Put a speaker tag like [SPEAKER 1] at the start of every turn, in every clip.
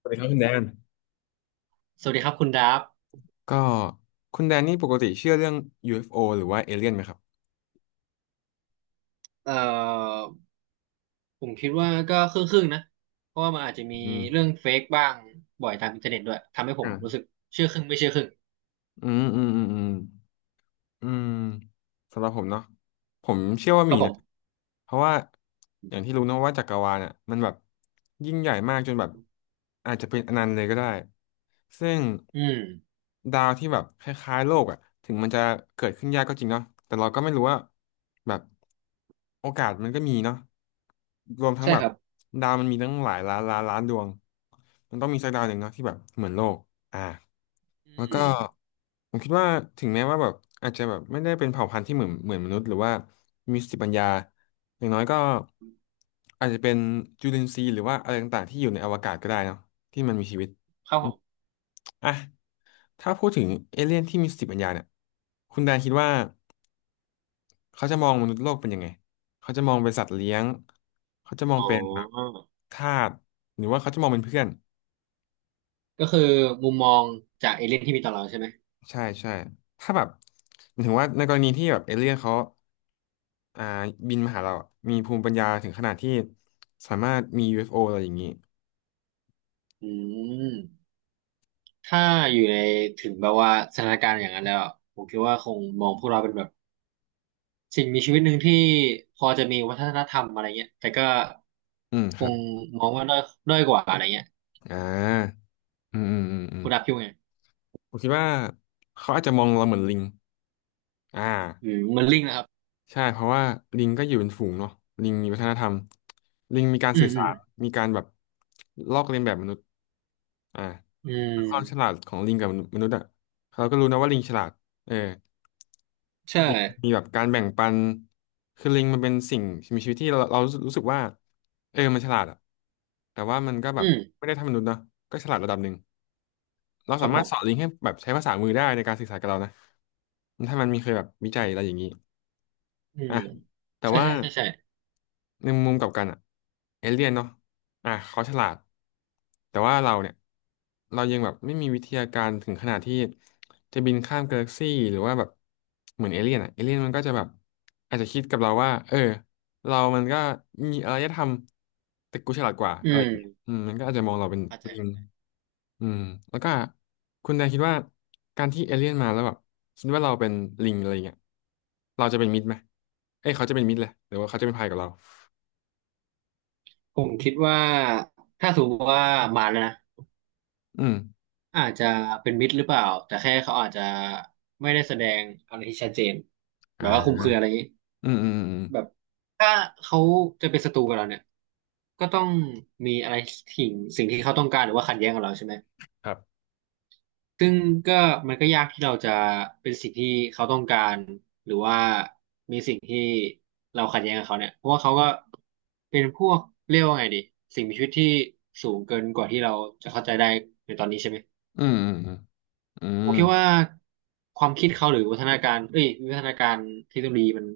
[SPEAKER 1] สวัสดีครับคุณแดน
[SPEAKER 2] สวัสดีครับคุณดับ
[SPEAKER 1] ก็คุณแดนนี่ปกติเชื่อเรื่อง UFO หรือว่าเอเลี่ยนไหมครับ
[SPEAKER 2] เอ่อผมคิดว่าก็ครึ่งๆนะ เพราะว่ามันอาจจะมี
[SPEAKER 1] อืม
[SPEAKER 2] เรื่องเฟกบ้างบ่อยตามอินเทอร์เน็ตด้วยทำให้ผม
[SPEAKER 1] อ่า
[SPEAKER 2] รู้สึกเชื่อครึ่งไม่เชื่อครึ่ง
[SPEAKER 1] อืมอืมอืมอืม อืมสำหรับผมเนาะผมเชื่อว่า
[SPEAKER 2] ครั
[SPEAKER 1] มี
[SPEAKER 2] บผ
[SPEAKER 1] นะ
[SPEAKER 2] ม
[SPEAKER 1] เพราะว่าอย่างที่รู้เนอะว่าจักรวาลเนี่ยมันแบบยิ่งใหญ่มากจนแบบอาจจะเป็นอนันต์เลยก็ได้ซึ่ง
[SPEAKER 2] อืม
[SPEAKER 1] ดาวที่แบบคล้ายๆโลกอ่ะถึงมันจะเกิดขึ้นยากก็จริงเนาะแต่เราก็ไม่รู้ว่าแบบโอกาสมันก็มีเนาะรวมทั้ง
[SPEAKER 2] ใช่
[SPEAKER 1] แบ
[SPEAKER 2] ค
[SPEAKER 1] บ
[SPEAKER 2] รับ
[SPEAKER 1] ดาวมันมีตั้งหลายล้านล้านล้านดวงมันต้องมีสักดาวหนึ่งเนาะที่แบบเหมือนโลกอ่า
[SPEAKER 2] อื
[SPEAKER 1] แล้วก็
[SPEAKER 2] ม
[SPEAKER 1] ผมคิดว่าถึงแม้ว่าแบบอาจจะแบบไม่ได้เป็นเผ่าพันธุ์ที่เหมือนมนุษย์หรือว่ามีสติปัญญาอย่างน้อยก็อาจจะเป็นจุลินทรีย์หรือว่าอะไรต่างๆที่อยู่ในอวกาศก็ได้เนาะที่มันมีชีวิต
[SPEAKER 2] ครับ
[SPEAKER 1] อื
[SPEAKER 2] ผ
[SPEAKER 1] ม
[SPEAKER 2] ม
[SPEAKER 1] อ่ะถ้าพูดถึงเอเลี่ยนที่มีสติปัญญาเนี่ยคุณแดนคิดว่าเขาจะมองมนุษย์โลกเป็นยังไงเขาจะมองเป็นสัตว์เลี้ยงเขาจะมอง
[SPEAKER 2] อ๋
[SPEAKER 1] เป็นแบบ
[SPEAKER 2] อ
[SPEAKER 1] ทาสหรือว่าเขาจะมองเป็นเพื่อน
[SPEAKER 2] ก็คือมุมมองจากเอเลี่ยนที่มีต่อเราใช่ไหม
[SPEAKER 1] ใช่ใช่ถ้าแบบหมายถึงว่าในกรณีที่แบบเอเลี่ยนเขา อ่าบินมาหาเราอะมีภูมิปัญญาถึงขนาดที่สามารถมี UFO อฟโออะไรอย่างนี้
[SPEAKER 2] อืมถ้าอยู่ในถึงแบบว่าสถานการณ์อย่างนั้นแล้วอะผมคิดว่าคงมองพวกเราเป็นแบบสิ่งมีชีวิตหนึ่งที่พอจะมีวัฒนธรรมอะไรเงี้ยแต่ก็
[SPEAKER 1] อืมค
[SPEAKER 2] ค
[SPEAKER 1] รับ
[SPEAKER 2] งมองว่าด้อยกว่าอะไรเงี้ย
[SPEAKER 1] อ่าอืม อืม อืม อืม
[SPEAKER 2] คุณดับคิดว่าไง
[SPEAKER 1] ผมคิดว่าเขาอาจจะมองเราเหมือนลิง อ่า
[SPEAKER 2] อืมมันลิงก์นะครับ
[SPEAKER 1] ใช่เพราะว่าลิงก็อยู่เป็นฝูงเนาะลิงมีวัฒนธรรมลิงมีการ
[SPEAKER 2] อื
[SPEAKER 1] สื่
[SPEAKER 2] ม
[SPEAKER 1] อ
[SPEAKER 2] อื
[SPEAKER 1] สา
[SPEAKER 2] ม
[SPEAKER 1] รมีการแบบลอกเลียนแบบมนุษย์อ่า
[SPEAKER 2] อืม
[SPEAKER 1] ความฉลาดของลิงกับมนุษย์อะเราก็รู้นะว่าลิงฉลาดเออ
[SPEAKER 2] ใช่
[SPEAKER 1] มีมีแบบการแบ่งปัน คือลิงมันเป็นสิ่งมีชีวิตที่เรารู้สึกว่าเออมันฉลาดอะแต่ว่ามันก็แบ
[SPEAKER 2] อื
[SPEAKER 1] บ
[SPEAKER 2] ม
[SPEAKER 1] ไม่ได้เทำมนุษย์เนาะก็ฉลาดระดับหนึ่ง เรา
[SPEAKER 2] ครั
[SPEAKER 1] สา
[SPEAKER 2] บผ
[SPEAKER 1] มารถ
[SPEAKER 2] ม
[SPEAKER 1] สอนลิงให้แบบใช้ภาษามือได้ในการสื่อสารกับเรานะถ้ามันมีเคยแบบวิจัยอะไรอย่างนี้
[SPEAKER 2] อื
[SPEAKER 1] อ่ะ
[SPEAKER 2] ม
[SPEAKER 1] แต่
[SPEAKER 2] ใช่
[SPEAKER 1] ว่า
[SPEAKER 2] ใช่ใช่ใช่
[SPEAKER 1] ในมุมกลับกันอะเอเลี่ยนเนาะอ่ะเขาฉลาดแต่ว่าเราเนี่ยเรายังแบบไม่มีวิทยาการถึงขนาดที่จะบินข้ามกาแล็กซี่หรือว่าแบบเหมือนเอเลี่ยนอะเอเลี่ยนมันก็จะแบบอาจจะคิดกับเราว่าเออเรามันก็มีอารยธรรมแต่กูฉลาดกว่า
[SPEAKER 2] อื
[SPEAKER 1] อะไร
[SPEAKER 2] ม
[SPEAKER 1] อย่างเงี้ยอืมมันก็อาจจะมองเราเป็น
[SPEAKER 2] เข้าใจ
[SPEAKER 1] ลิงอืมแล้วก็คุณนายคิดว่าการที่เอเลี่ยนมาแล้วแบบคิดว่าเราเป็นลิงอะไรเงี้ยเราจะเป็นมิตรไหมเอ้ยเขาจะเป็นมิตรเลยหรือว่าเขาจะเป็นภัยกับเรา
[SPEAKER 2] ผมคิดว่าถ้าสมมติว่ามาแล้วนะ
[SPEAKER 1] อืม
[SPEAKER 2] อาจจะเป็นมิตรหรือเปล่าแต่แค่เขาอาจจะไม่ได้แสดงอะไรที่ชัดเจนแบ
[SPEAKER 1] อ่
[SPEAKER 2] บว่าคุม
[SPEAKER 1] า
[SPEAKER 2] เครืออะไรอย่างนี้
[SPEAKER 1] อืม อืมอืม
[SPEAKER 2] แบบถ้าเขาจะเป็นศัตรูกับเราเนี่ยก็ต้องมีอะไรสิ่งสิ่งที่เขาต้องการหรือว่าขัดแย้งกับเราใช่ไหม
[SPEAKER 1] ครับ
[SPEAKER 2] ซึ่งก็มันก็ยากที่เราจะเป็นสิ่งที่เขาต้องการหรือว่ามีสิ่งที่เราขัดแย้งกับเขาเนี่ยเพราะว่าเขาก็เป็นพวกเรียกว่าไงดีสิ่งมีชีวิตที่สูงเกินกว่าที่เราจะเข้าใจได้ในตอนนี้ใช่ไหม
[SPEAKER 1] อืมอืมอืมอื
[SPEAKER 2] ผ
[SPEAKER 1] ม
[SPEAKER 2] มคิดว่าความคิดเขาหรือวัฒนาการเอ้ยวิวัฒนาการเทคโนโลยีมัน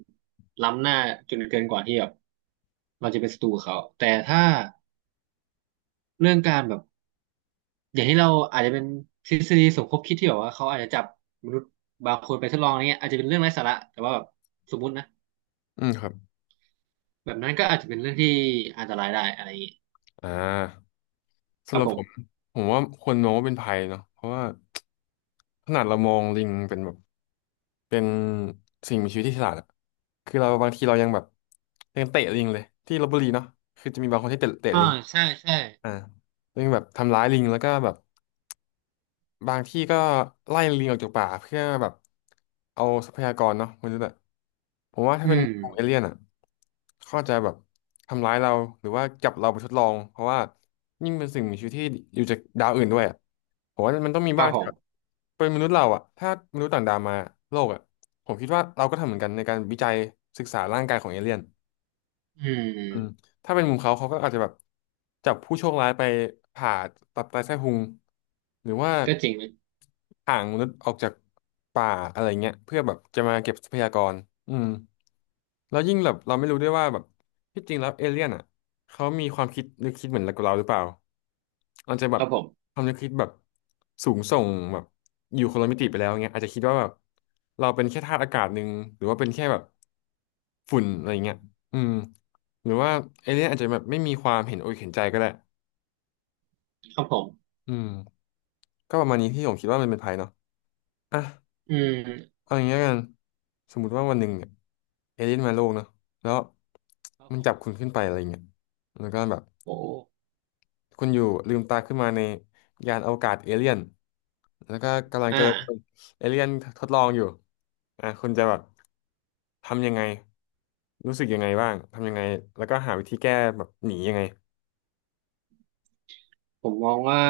[SPEAKER 2] ล้ำหน้าจนเกินกว่าที่แบบเราจะเป็นศัตรูกับเขาแต่ถ้าเรื่องการแบบ อย่างที่เราอาจจะเป็นทฤษฎีสมคบคิดที่แบบว่าเขาอาจจะจับมนุษย์บางคนไปทดลองอะไรเงี้ยอาจจะเป็นเรื่องไร้สาระแต่ว่าแบบสมมุตินะ
[SPEAKER 1] อืมครับ
[SPEAKER 2] แบบนั้นก็อาจจะเป็นเรื่องที่อันตรายได้อะไรอย่างงี้
[SPEAKER 1] อ่า
[SPEAKER 2] ค
[SPEAKER 1] สำ
[SPEAKER 2] รั
[SPEAKER 1] ห
[SPEAKER 2] บ
[SPEAKER 1] รับ
[SPEAKER 2] ผ
[SPEAKER 1] ผม
[SPEAKER 2] ม
[SPEAKER 1] ผมว่าควรมองว่าเป็นภัยเนาะเพราะว่าขนาดเรามองลิงเป็นแบบเป็นสิ่งมีชีวิตที่ฉลาดอะคือเราบางทีเรายังแบบยังเตะลิงเลยที่ลพบุรีเนาะคือจะมีบางคนที่เตะลิ
[SPEAKER 2] อ่า
[SPEAKER 1] ง
[SPEAKER 2] ใช่ใช่
[SPEAKER 1] อ่ายังแบบทำร้ายลิงแล้วก็แบบ บางที่ก็ไล่ลิงออกจากป่าเพื่อแบบเอาทรัพยากรเนาะมนุษย์อะผมว่าถ้า
[SPEAKER 2] อื
[SPEAKER 1] เป็น
[SPEAKER 2] ม
[SPEAKER 1] พวกเอเลี่ยนอะเขาอาจจะแบบทำร้ายเราหรือว่าจับเราไปทดลองเพราะว่ายิ่งเป็นสิ่งมีชีวิตที่อยู่จากดาวอื่นด้วยอะผมว่ามันต้องมี
[SPEAKER 2] ครั
[SPEAKER 1] บ้าง
[SPEAKER 2] บผ
[SPEAKER 1] ที่แบบ
[SPEAKER 2] ม
[SPEAKER 1] เป็นมนุษย์เราอะถ้ามนุษย์ต่างดาวมาโลกอะผมคิดว่าเราก็ทำเหมือนกันในการวิจัยศึกษาร่างกายของเอเลี่ยน
[SPEAKER 2] อืม
[SPEAKER 1] อืมถ้าเป็นมุมเขาเขาก็อาจจะแบบจับผู้โชคร้ายไปผ่าตับไตไส้พุงหรือว่า
[SPEAKER 2] ก็จริงนะ
[SPEAKER 1] ห่างมนุษย์ออกจากป่าอะไรเงี้ยเพื่อแบบจะมาเก็บทรัพยากรอืมแล้วยิ่งแบบเราไม่รู้ด้วยว่าแบบที่จริงแล้วเอเลี่ยนอ่ะเขามีความคิดนึกคิดเหมือนกับเราหรือเปล่าอาจจะแบ
[SPEAKER 2] ค
[SPEAKER 1] บ
[SPEAKER 2] รับผม
[SPEAKER 1] ความนึกคิดแบบสูงส่งแบบอยู่คนละมิติไปแล้วเงี้ยอาจจะคิดว่าแบบเราเป็นแค่ธาตุอากาศหนึ่งหรือว่าเป็นแค่แบบฝุ่นอะไรเงี้ยอืม หรือว่าเอเลี่ยนอาจจะแบบไม่มีความเห็นอกเห็นใจก็ได้
[SPEAKER 2] ครับผม
[SPEAKER 1] อืมก็ประมาณนี้ที่ผมคิดว่ามันเป็นภัยเนาะอ่ะ
[SPEAKER 2] อืม
[SPEAKER 1] เอาอย่างนี้แล้วกันสมมุติว่าวันหนึ่งเนี่ยเอเลี่ยนมาโลกเนาะแล้ว
[SPEAKER 2] ครับ
[SPEAKER 1] มัน
[SPEAKER 2] ผ
[SPEAKER 1] จั
[SPEAKER 2] ม
[SPEAKER 1] บคุณขึ้นไปอะไรเงี้ยแล้วก็แบบ
[SPEAKER 2] โอ้
[SPEAKER 1] คุณอยู่ลืมตาขึ้นมาในยานอวกาศเอเลี่ยนแล้วก็กำลัง
[SPEAKER 2] อ่า
[SPEAKER 1] จะเอเลี่ยนทดลองอยู่อ่ะคุณจะแบบทำยังไง รู้สึกยังไงบ้าง ทำยังไงแล้วก็หาวิธีแก้แบบหนียังไง
[SPEAKER 2] ผมมองว่า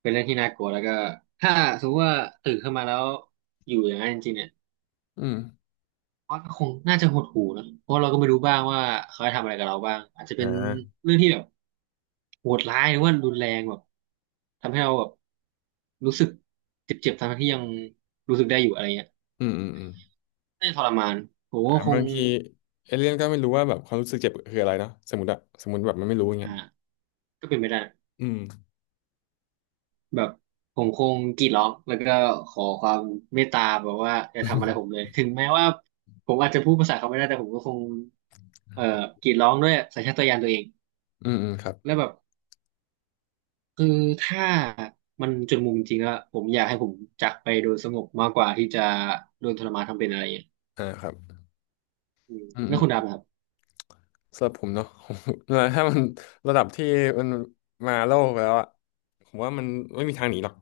[SPEAKER 2] เป็นเรื่องที่น่ากลัวแล้วก็ถ้าสมมติว่าตื่นขึ้นมาแล้วอยู่อย่างนั้นจริงๆเนี่ย
[SPEAKER 1] อืม
[SPEAKER 2] ก็คงน่าจะหดหู่นะเพราะเราก็ไม่รู้บ้างว่าเขาจะทำอะไรกับเราบ้างอาจจะ
[SPEAKER 1] อ่
[SPEAKER 2] เป็น
[SPEAKER 1] า
[SPEAKER 2] เรื่องที่แบบโหดร้ายหรือว่ารุนแรงแบบทำให้เราแบบรู้สึกเจ็บๆทั้งที่ยังรู้สึกได้อยู่อะไรเงี้ย
[SPEAKER 1] อืมอืมอืม
[SPEAKER 2] น่าจะทรมานผม
[SPEAKER 1] อ่า
[SPEAKER 2] ก็ค
[SPEAKER 1] บา
[SPEAKER 2] ง
[SPEAKER 1] งทีเอเลี่ยนก็ไม่รู้ว่าแบบความรู้สึกเจ็บคืออะไรเนาะสมมติอะสมมติแบบมันไม่รู้อย่างเงี้
[SPEAKER 2] อ่า
[SPEAKER 1] ย
[SPEAKER 2] ก็เป็นไปได้
[SPEAKER 1] อืม
[SPEAKER 2] แบบผมคงกรีดร้องแล้วก็ขอความเมตตาแบบว่าอย่าทำอะไรผมเลยถึงแม้ว่าผมอาจจะพูดภาษาเขาไม่ได้แต่ผมก็คงเอ่อกรีดร้องด้วยสัญชาตญาณตัวเอง
[SPEAKER 1] อืมอืมครับ
[SPEAKER 2] แล้วแบบ คือถ้ามันจนมุมจริงๆอะผมอยากให้ผมจากไปโดยสงบมากกว่าที่จะโดนทรมานทำเป็นอะไรอย่างเงี้ย
[SPEAKER 1] อ่าครับ
[SPEAKER 2] อืม
[SPEAKER 1] อืม
[SPEAKER 2] แล้ว
[SPEAKER 1] อืม
[SPEAKER 2] คุณดำนะครับ
[SPEAKER 1] สำหรับผมเนาะ ผมถ้ามันระดับที่มันมาโลกแล้วอะผมว่ามันไม่มีทางหนีหรอก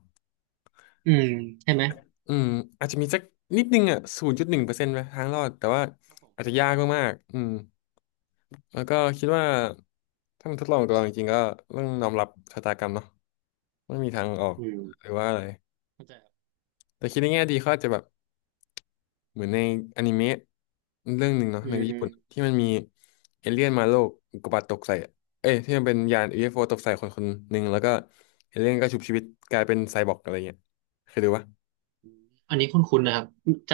[SPEAKER 2] อืมใช่ไหม
[SPEAKER 1] อืมอาจจะมีสักนิดนึงอะ0.1%ไหมทางรอดแต่ว่า
[SPEAKER 2] ครับผ
[SPEAKER 1] อาจจะ
[SPEAKER 2] ม
[SPEAKER 1] ยากมากๆอืมแล้วก็คิดว่าถ้ามันทดลองกับเราจริงๆก็ต้องยอมรับชะตากรรมเนาะไม่มีทางออก
[SPEAKER 2] อืม
[SPEAKER 1] หรือว่าอะไร
[SPEAKER 2] เข้าใจครับ
[SPEAKER 1] แต่คิดในแง่ดีเขาอาจจะแบบ เหมือนในอนิเมะเรื่องหนึ่งเนาะ
[SPEAKER 2] อื
[SPEAKER 1] ในญี่ปุ่น
[SPEAKER 2] ม
[SPEAKER 1] ที่มันมีเอเลี่ยนมาโลกอุกกาบาตตกใส่อะเอ้ยที่มันเป็นยานยูเอฟโอตกใส่คนคนหนึ่งแล้วก็เอเลี่ยนก็ชุบชีวิตกลายเป็นไซบอร์กอะไรเงี้ยเคยดูปะ
[SPEAKER 2] อันนี้คุ้นๆนะครับจ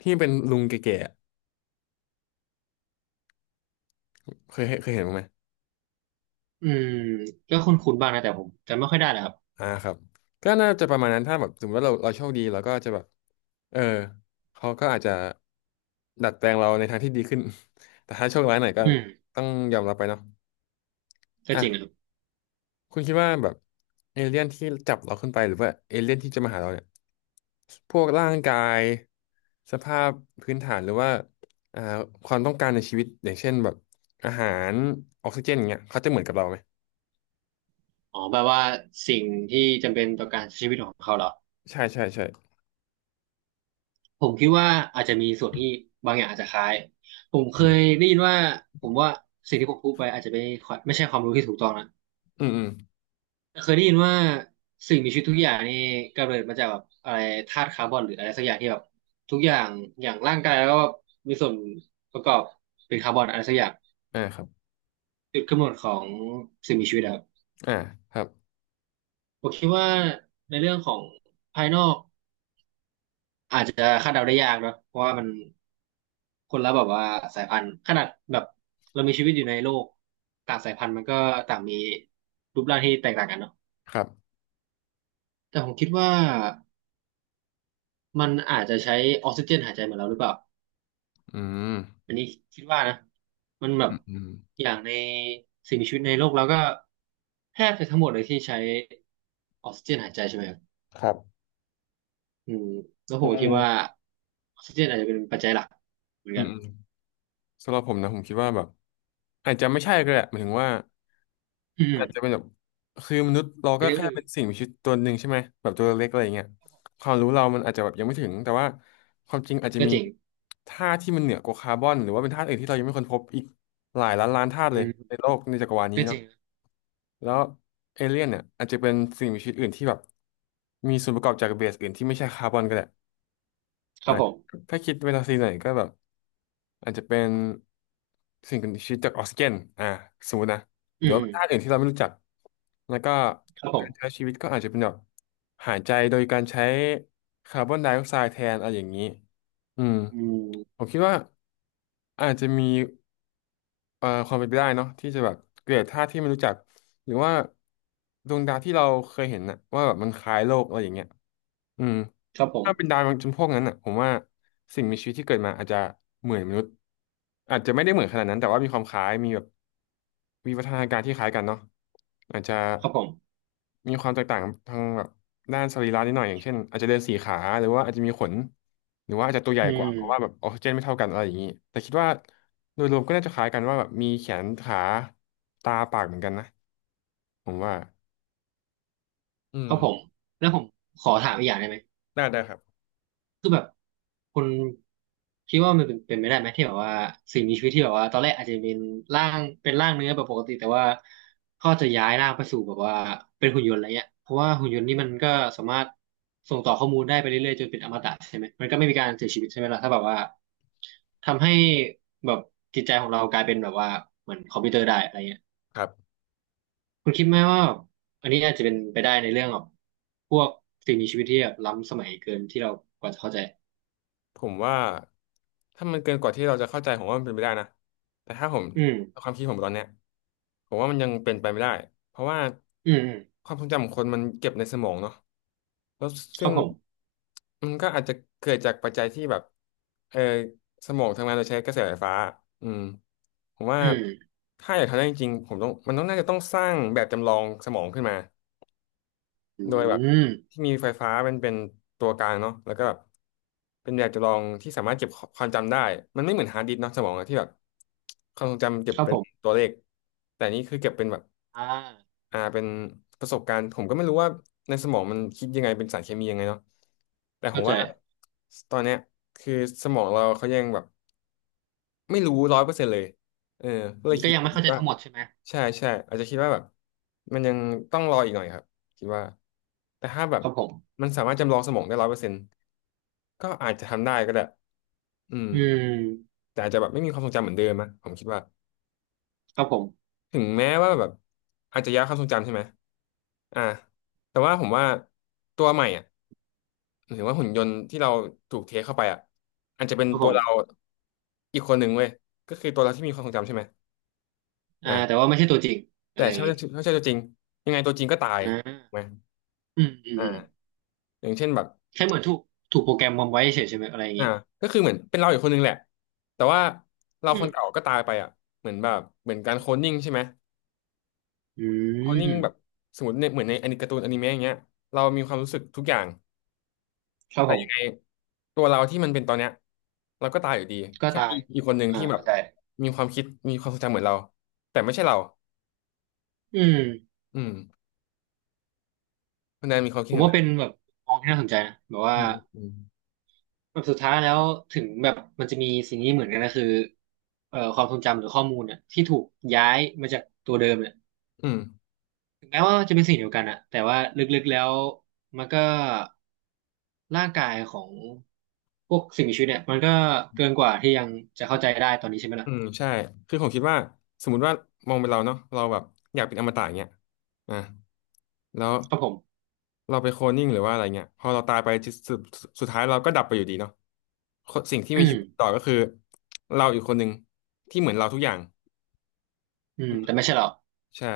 [SPEAKER 1] ที่มันเป็นลุงแก่ๆอะเคยเห็นบ้างไหม
[SPEAKER 2] ำอืมก็คุ้นๆบ้างนะแต่ผมจำไม่ค่อยได้นะครับ
[SPEAKER 1] อ่าครับก็น่าจะประมาณนั้นถ้าแบบสมมติว่าเราโชคดีเราก็จะแบบเออเขาก็อาจจะดัดแปลงเราในทางที่ดีขึ้น แต่ถ้าโชคร้ายหน่อยก็
[SPEAKER 2] อืม
[SPEAKER 1] ต้องยอมรับไปเนาะ
[SPEAKER 2] ก็
[SPEAKER 1] อ่ะ
[SPEAKER 2] จริงนะครับ
[SPEAKER 1] คุณคิดว่าแบบเอเลี่ยนที่จับเราขึ้นไปหรือว่าเอเลี่ยนที่จะมาหาเราเนี่ยพวกร่างกายสภาพพื้นฐานหรือว่าอ่าความต้องการในชีวิตอย่างเช่นแบบอาหารออกซิเจนอย่างเงี้ยเขาจะเหมือนกับเราไหม
[SPEAKER 2] อ๋อแปลว่าสิ่งที่จำเป็นต่อการใช้ชีวิตของเขาเหรอ
[SPEAKER 1] ใช่ใช่ใช่
[SPEAKER 2] ผมคิดว่าอาจจะมีส่วนที่บางอย่างอาจจะคล้ายผมเค
[SPEAKER 1] อื
[SPEAKER 2] ย
[SPEAKER 1] ม
[SPEAKER 2] ได้ยินว่าผมว่าสิ่งที่ผมพูดไปอาจจะไม่ค่อยไม่ใช่ความรู้ที่ถูกต้องนะ
[SPEAKER 1] อืมอืม
[SPEAKER 2] เคยได้ยินว่าสิ่งมีชีวิตทุกอย่างนี่กำเนิดมาจากแบบอะไรธาตุคาร์บอนหรืออะไรสักอย่างที่แบบทุกอย่างอย่างร่างกายแล้วก็มีส่วนประกอบเป็นคาร์บอนอะไรสักอย่าง
[SPEAKER 1] อ่าครับ
[SPEAKER 2] จุดกำเนิดของสิ่งมีชีวิตอะครับ
[SPEAKER 1] อ่าครับ
[SPEAKER 2] ผมคิดว่าในเรื่องของภายนอกอาจจะคาดเดาได้ยากเนอะเพราะว่ามันคนละแบบว่าสายพันธุ์ขนาดแบบเรามีชีวิตอยู่ในโลกต่างสายพันธุ์มันก็ต่างมีรูปร่างที่แตกต่างกันเนาะ
[SPEAKER 1] ครับ
[SPEAKER 2] แต่ผมคิดว่ามันอาจจะใช้ออกซิเจนหายใจเหมือนเราหรือเปล่า
[SPEAKER 1] อืม
[SPEAKER 2] อันนี้คิดว่านะมันแบบ
[SPEAKER 1] อืม
[SPEAKER 2] อย่างในสิ่งมีชีวิตในโลกเราก็แทบจะทั้งหมดเลยที่ใช้ออกซิเจนหายใจใช่ไหมครับ
[SPEAKER 1] ครับ
[SPEAKER 2] อืมแล้วผ
[SPEAKER 1] อื
[SPEAKER 2] มก็คิ
[SPEAKER 1] ม
[SPEAKER 2] ดว่าออกซิเจนอาจจะเป็นปัจจัยหลักเหมือน
[SPEAKER 1] อื
[SPEAKER 2] กั
[SPEAKER 1] ม
[SPEAKER 2] น
[SPEAKER 1] อืมสำหรับผมนะผมคิดว่าแบบอาจจะไม่ใช่ก็ได้หมายถึงว่า
[SPEAKER 2] อืม
[SPEAKER 1] อาจจะเป็นแบบคือมนุษย์เรา
[SPEAKER 2] ใน
[SPEAKER 1] ก็
[SPEAKER 2] เรื่อง
[SPEAKER 1] แค่เป็
[SPEAKER 2] อื่
[SPEAKER 1] น
[SPEAKER 2] น
[SPEAKER 1] สิ่งมีชีวิตตัวหนึ่งใช่ไหมแบบตัวเล็กอะไรอย่างเงี้ยความรู้เรามันอาจจะแบบยังไม่ถึงแต่ว่าความจริงอาจจะ
[SPEAKER 2] ก็
[SPEAKER 1] มี
[SPEAKER 2] จริง
[SPEAKER 1] ธาตุที่มันเหนือกว่าคาร์บอนหรือว่าเป็นธาตุอื่นที่เรายังไม่ค้นพบอีกหลายล้านล้านธาตุเล
[SPEAKER 2] อื
[SPEAKER 1] ยใน
[SPEAKER 2] ม
[SPEAKER 1] โลกในจักรวาลนี้
[SPEAKER 2] ก็จ
[SPEAKER 1] เนาะ
[SPEAKER 2] ริง
[SPEAKER 1] แล้วเอเลี่ยนเนี่ยอาจจะเป็นสิ่งมีชีวิตอื่นที่แบบมีส่วนประกอบจากเบสอื่นที่ไม่ใช่คาร์บอนก็ได้
[SPEAKER 2] ค
[SPEAKER 1] อ่า
[SPEAKER 2] รับผม
[SPEAKER 1] ถ้าคิดเวลาซีหน่อยก็แบบ อาจจะเป็นสิ่งมีชีวิตจากออกซิเจนอ่าสมมตินะห
[SPEAKER 2] อื
[SPEAKER 1] รือ
[SPEAKER 2] ม
[SPEAKER 1] ว่า
[SPEAKER 2] อืม
[SPEAKER 1] ธาตุอื่นที่เราไม่รู้จักแล้วก็
[SPEAKER 2] ครับผ
[SPEAKER 1] การใช้
[SPEAKER 2] ม
[SPEAKER 1] ชีวิตก็อาจจะเป็นแบบหายใจโดยการใช้คาร์บอนไดออกไซด์แทนอะไรอย่างนี้อืม
[SPEAKER 2] อืม
[SPEAKER 1] ผมคิดว่าอาจจะมีความเป็นไปได้เนาะที่จะแบบเกิดธาตุที่ไม่รู้จักหรือว่าดวงดาวที่เราเคยเห็นนะว่าแบบมันคล้ายโลกอะไรอย่างเงี้ย อืม
[SPEAKER 2] ครับผม
[SPEAKER 1] ถ้าเป็นดาวจำพวกนั้นอ่ะผมว่าสิ่งมีชีวิตที่เกิดมาอาจจะเหมือนมนุษย์อาจจะไม่ได้เหมือนขนาดนั้นแต่ว่ามีความคล้ายมีแบบวิวัฒนาการที่คล้ายกันเนาะอาจจะ
[SPEAKER 2] ครับผม
[SPEAKER 1] มีความแตกต่างทางแบบด้านสรีระนิดหน่อยอย่างเช่นอาจจะเดินสี่ขาหรือว่าอาจจะมีขนหรือว่าอาจจะตัวใหญ่
[SPEAKER 2] อื
[SPEAKER 1] กว่าเพราะว่าแบบ
[SPEAKER 2] ม
[SPEAKER 1] ออกซิเจนไม่เท่ากันอะไรอย่างนี้แต่คิดว่าโดยรวมก็น่าจะคล้ายกันว่าแบบมีแขนขาตาปากเหมือนกันนะผมว่าอื
[SPEAKER 2] ค
[SPEAKER 1] ม
[SPEAKER 2] รับผมแล้วผมขอถามอีกอย่างได้ไหม
[SPEAKER 1] ได้ได้ครับ
[SPEAKER 2] คือแบบคนคิดว่ามันเป็นเป็นไปได้ไหมที่แบบว่าสิ่งมีชีวิตที่แบบว่าตอนแรกอาจจะเป็นร่างเป็นร่างเนื้อแบบปกติแต่ว่าเขาจะย้ายร่างไปสู่แบบว่าเป็นหุ่นยนต์อะไรเงี้ยเพราะว่าหุ่นยนต์นี่มันก็สามารถส่งต่อข้อมูลได้ไปเรื่อยๆจนเป็นอมตะใช่ไหมมันก็ไม่มีการเสียชีวิตใช่ไหมล่ะถ้าแบบว่าทำให้แบบจิตใจของเรากลายเป็นแบบว่าเหมือนคอมพิวเตอร์ได้อะไรเงี้ย
[SPEAKER 1] ครับ
[SPEAKER 2] คุณคิดไหมว่าอันนี้อาจจะเป็นไปได้ในเรื่องแบบพวกสิ่งมีชีวิตที่แบบล้ำสมัยเกินที่เรากว่าจะเข้าใจ
[SPEAKER 1] ผมว่าถ้ามันเกินกว่าที่เราจะเข้าใจผมว่ามันเป็นไปได้นะแต่ถ้าผม
[SPEAKER 2] อืม
[SPEAKER 1] ความคิดผมตอนเนี้ยผมว่ามันยังเป็นไปไม่ได้เพราะว่า
[SPEAKER 2] อืมอืม
[SPEAKER 1] ความทรงจำของคนมันเก็บในสมองเนาะแล้ว
[SPEAKER 2] ค
[SPEAKER 1] ซึ่
[SPEAKER 2] รั
[SPEAKER 1] ง
[SPEAKER 2] บผม
[SPEAKER 1] มันก็อาจจะเกิดจากปัจจัยที่แบบเออสมองทำงานโดยใช้กระแสไฟฟ้าอืมผมว่า
[SPEAKER 2] อืม
[SPEAKER 1] ถ้าอยากทำได้จริงๆผมต้องมันต้องน่าจะต้องสร้างแบบจำลองสมองขึ้นมา
[SPEAKER 2] อื
[SPEAKER 1] โดยแบบ
[SPEAKER 2] ม
[SPEAKER 1] ที่มีไฟฟ้าเป็นตัวกลางเนาะแล้วก็แบบเป็นแบบจำลองที่สามารถเก็บความจำได้มันไม่เหมือนฮาร์ดดิสก์เนาะสมองอะที่แบบความทรงจำเก็บ
[SPEAKER 2] ครับ
[SPEAKER 1] เป็
[SPEAKER 2] ผ
[SPEAKER 1] น
[SPEAKER 2] ม
[SPEAKER 1] ตัวเลขแต่นี่คือเก็บเป็นแบบ
[SPEAKER 2] อ่า
[SPEAKER 1] อ่าเป็นประสบการณ์ผมก็ไม่รู้ว่าในสมองมันคิดยังไงเป็นสารเคมียังไงเนาะแต่ผ
[SPEAKER 2] เข้า
[SPEAKER 1] ม
[SPEAKER 2] ใจ
[SPEAKER 1] ว่าตอนเนี้ยคือสมองเราเขายังแบบ ไม่รู้ร้อยเปอร์เซ็นต์เลยเออก็เลย
[SPEAKER 2] ก็
[SPEAKER 1] คิด
[SPEAKER 2] ยังไม่เข้าใจ
[SPEAKER 1] ว่า
[SPEAKER 2] ทั้งหมดใช่ไหม
[SPEAKER 1] ใช่ใช่อาจจะคิดว่าแบบมันยังต้องรออีกหน่อยครับคิดว่าแต่ถ้าแบบ
[SPEAKER 2] ครับผม
[SPEAKER 1] มันสามารถจำลองสมองได้ร้อยเปอร์เซ็นต์ก็อาจจะทำได้ก็ได้อืม
[SPEAKER 2] อืม
[SPEAKER 1] แต่อาจจะแบบไม่มีความทรงจำเหมือนเดิมนะผมคิดว่า
[SPEAKER 2] ครับผม
[SPEAKER 1] ถึงแม้ว่าแบบอาจจะย้ายความทรงจำใช่ไหมอ่าแต่ว่าผมว่าตัวใหม่อ่ะหรือว่าหุ่นยนต์ที่เราถูกเทคเข้าไปอ่ะอาจจะเป็น
[SPEAKER 2] ครับ
[SPEAKER 1] ตั
[SPEAKER 2] ผ
[SPEAKER 1] วเรา
[SPEAKER 2] ม
[SPEAKER 1] อีกคนหนึ่งเว้ยก็คือตัวเราที่มีความทรงจำใช่ไหม
[SPEAKER 2] อ่าแต่ว่าไม่ใช่ตัวจริงอะ
[SPEAKER 1] แต่
[SPEAKER 2] ไรอย่าง
[SPEAKER 1] ถ้า
[SPEAKER 2] งี้
[SPEAKER 1] ใช่ตัวจริงยังไงตัวจริงก็ตาย
[SPEAKER 2] อ่
[SPEAKER 1] ถูกไหม
[SPEAKER 2] าอืมอืม
[SPEAKER 1] อ่า
[SPEAKER 2] อืม
[SPEAKER 1] อย่างเช่นแบบ
[SPEAKER 2] แค่เหมือนถูกโปรแกรมวางไว้เฉยใช่ไหมอะไรอย่าง
[SPEAKER 1] อ่า
[SPEAKER 2] งี้
[SPEAKER 1] ก็คือเหมือนเป็นเราอีกคนนึงแหละแต่ว่าเรา
[SPEAKER 2] อื
[SPEAKER 1] ค
[SPEAKER 2] ม
[SPEAKER 1] นเก่าก็ตายไปอ่ะเหมือนแบบเหมือนการ
[SPEAKER 2] ครั
[SPEAKER 1] โค
[SPEAKER 2] บ
[SPEAKER 1] ล
[SPEAKER 2] ผ
[SPEAKER 1] น
[SPEAKER 2] ม
[SPEAKER 1] นิ่งใช่ไหม
[SPEAKER 2] อื
[SPEAKER 1] โคลนนิ่งแบบ
[SPEAKER 2] ม
[SPEAKER 1] สมมติในเหมือนในอนิการ์ตูนอนิเมะอย่างเงี้ยเรามีความรู้สึกทุกอย่าง
[SPEAKER 2] ครับ
[SPEAKER 1] แต่
[SPEAKER 2] ผ
[SPEAKER 1] ยังไง
[SPEAKER 2] ม
[SPEAKER 1] ตัวเราที่มันเป็นตอนเนี้ยเราก็ตายอยู่ดี
[SPEAKER 2] ก็
[SPEAKER 1] แค่
[SPEAKER 2] ตา
[SPEAKER 1] มี
[SPEAKER 2] ย
[SPEAKER 1] อีกคนหนึ่ง
[SPEAKER 2] อ่า
[SPEAKER 1] ที่แบบ
[SPEAKER 2] เข้าใจ
[SPEAKER 1] มีความคิดมีความทรงจำเหมือนเราแต่ไม่ใช่เรา
[SPEAKER 2] อืม
[SPEAKER 1] อืมคุณแดนมีความ
[SPEAKER 2] ผ
[SPEAKER 1] คิด
[SPEAKER 2] ม
[SPEAKER 1] เห็นอะ
[SPEAKER 2] ว่าเป็น
[SPEAKER 1] ไร
[SPEAKER 2] แบบมองที่น่าสนใจนะแบบว่า
[SPEAKER 1] อืมอืม
[SPEAKER 2] แบบสุดท้ายแล้วถึงแบบมันจะมีสิ่งนี้เหมือนกันนะคือเอ่อความทรงจำหรือข้อมูลเนี่ยที่ถูกย้ายมาจากตัวเดิมเนี่ย
[SPEAKER 1] อืม
[SPEAKER 2] ถึงแม้ว่าจะเป็นสิ่งเดียวกันอะแต่ว่าลึกๆแล้วมันก็ร่างกายของพวกสิ่งมีชีวิตเนี่ยมันก็เกินกว่าที่ยังจะเข้าใจได้ตอนนี้ใช่ไหม
[SPEAKER 1] อื
[SPEAKER 2] ล่ะ
[SPEAKER 1] มใช่คือผมคิดว่าสมมติว่ามองเป็นเราเนาะเราแบบอยากเป็นอมตะอย่างเงี้ยอ่ะแล้ว
[SPEAKER 2] ครับผม
[SPEAKER 1] เราไปโคลนนิ่งหรือว่าอะไรเงี้ยพอเราตายไปจุดสุดสุดท้ายเราก็ดับไปอยู่ดีเนาะคนสิ่งที่
[SPEAKER 2] อื
[SPEAKER 1] มีชี
[SPEAKER 2] ม
[SPEAKER 1] วิตต่อก็คือเราอีกคนหนึ่งที่เหมือนเราทุกอย่าง
[SPEAKER 2] อืม
[SPEAKER 1] อืม
[SPEAKER 2] แต่ไม่ใช่หรอก
[SPEAKER 1] ใช่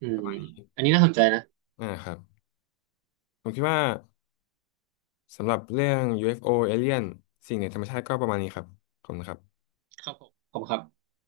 [SPEAKER 2] อื
[SPEAKER 1] ประ
[SPEAKER 2] ม
[SPEAKER 1] มาณนี้
[SPEAKER 2] อันนี้น่าสนใจนะ
[SPEAKER 1] อ่าครับผมคิดว่าสำหรับเรื่อง UFO a l i ย n สิ่งเหนือธรรมชาติก็ประมาณนี้ครับขอบคุณครับ
[SPEAKER 2] ครับผมขอบคุณครับ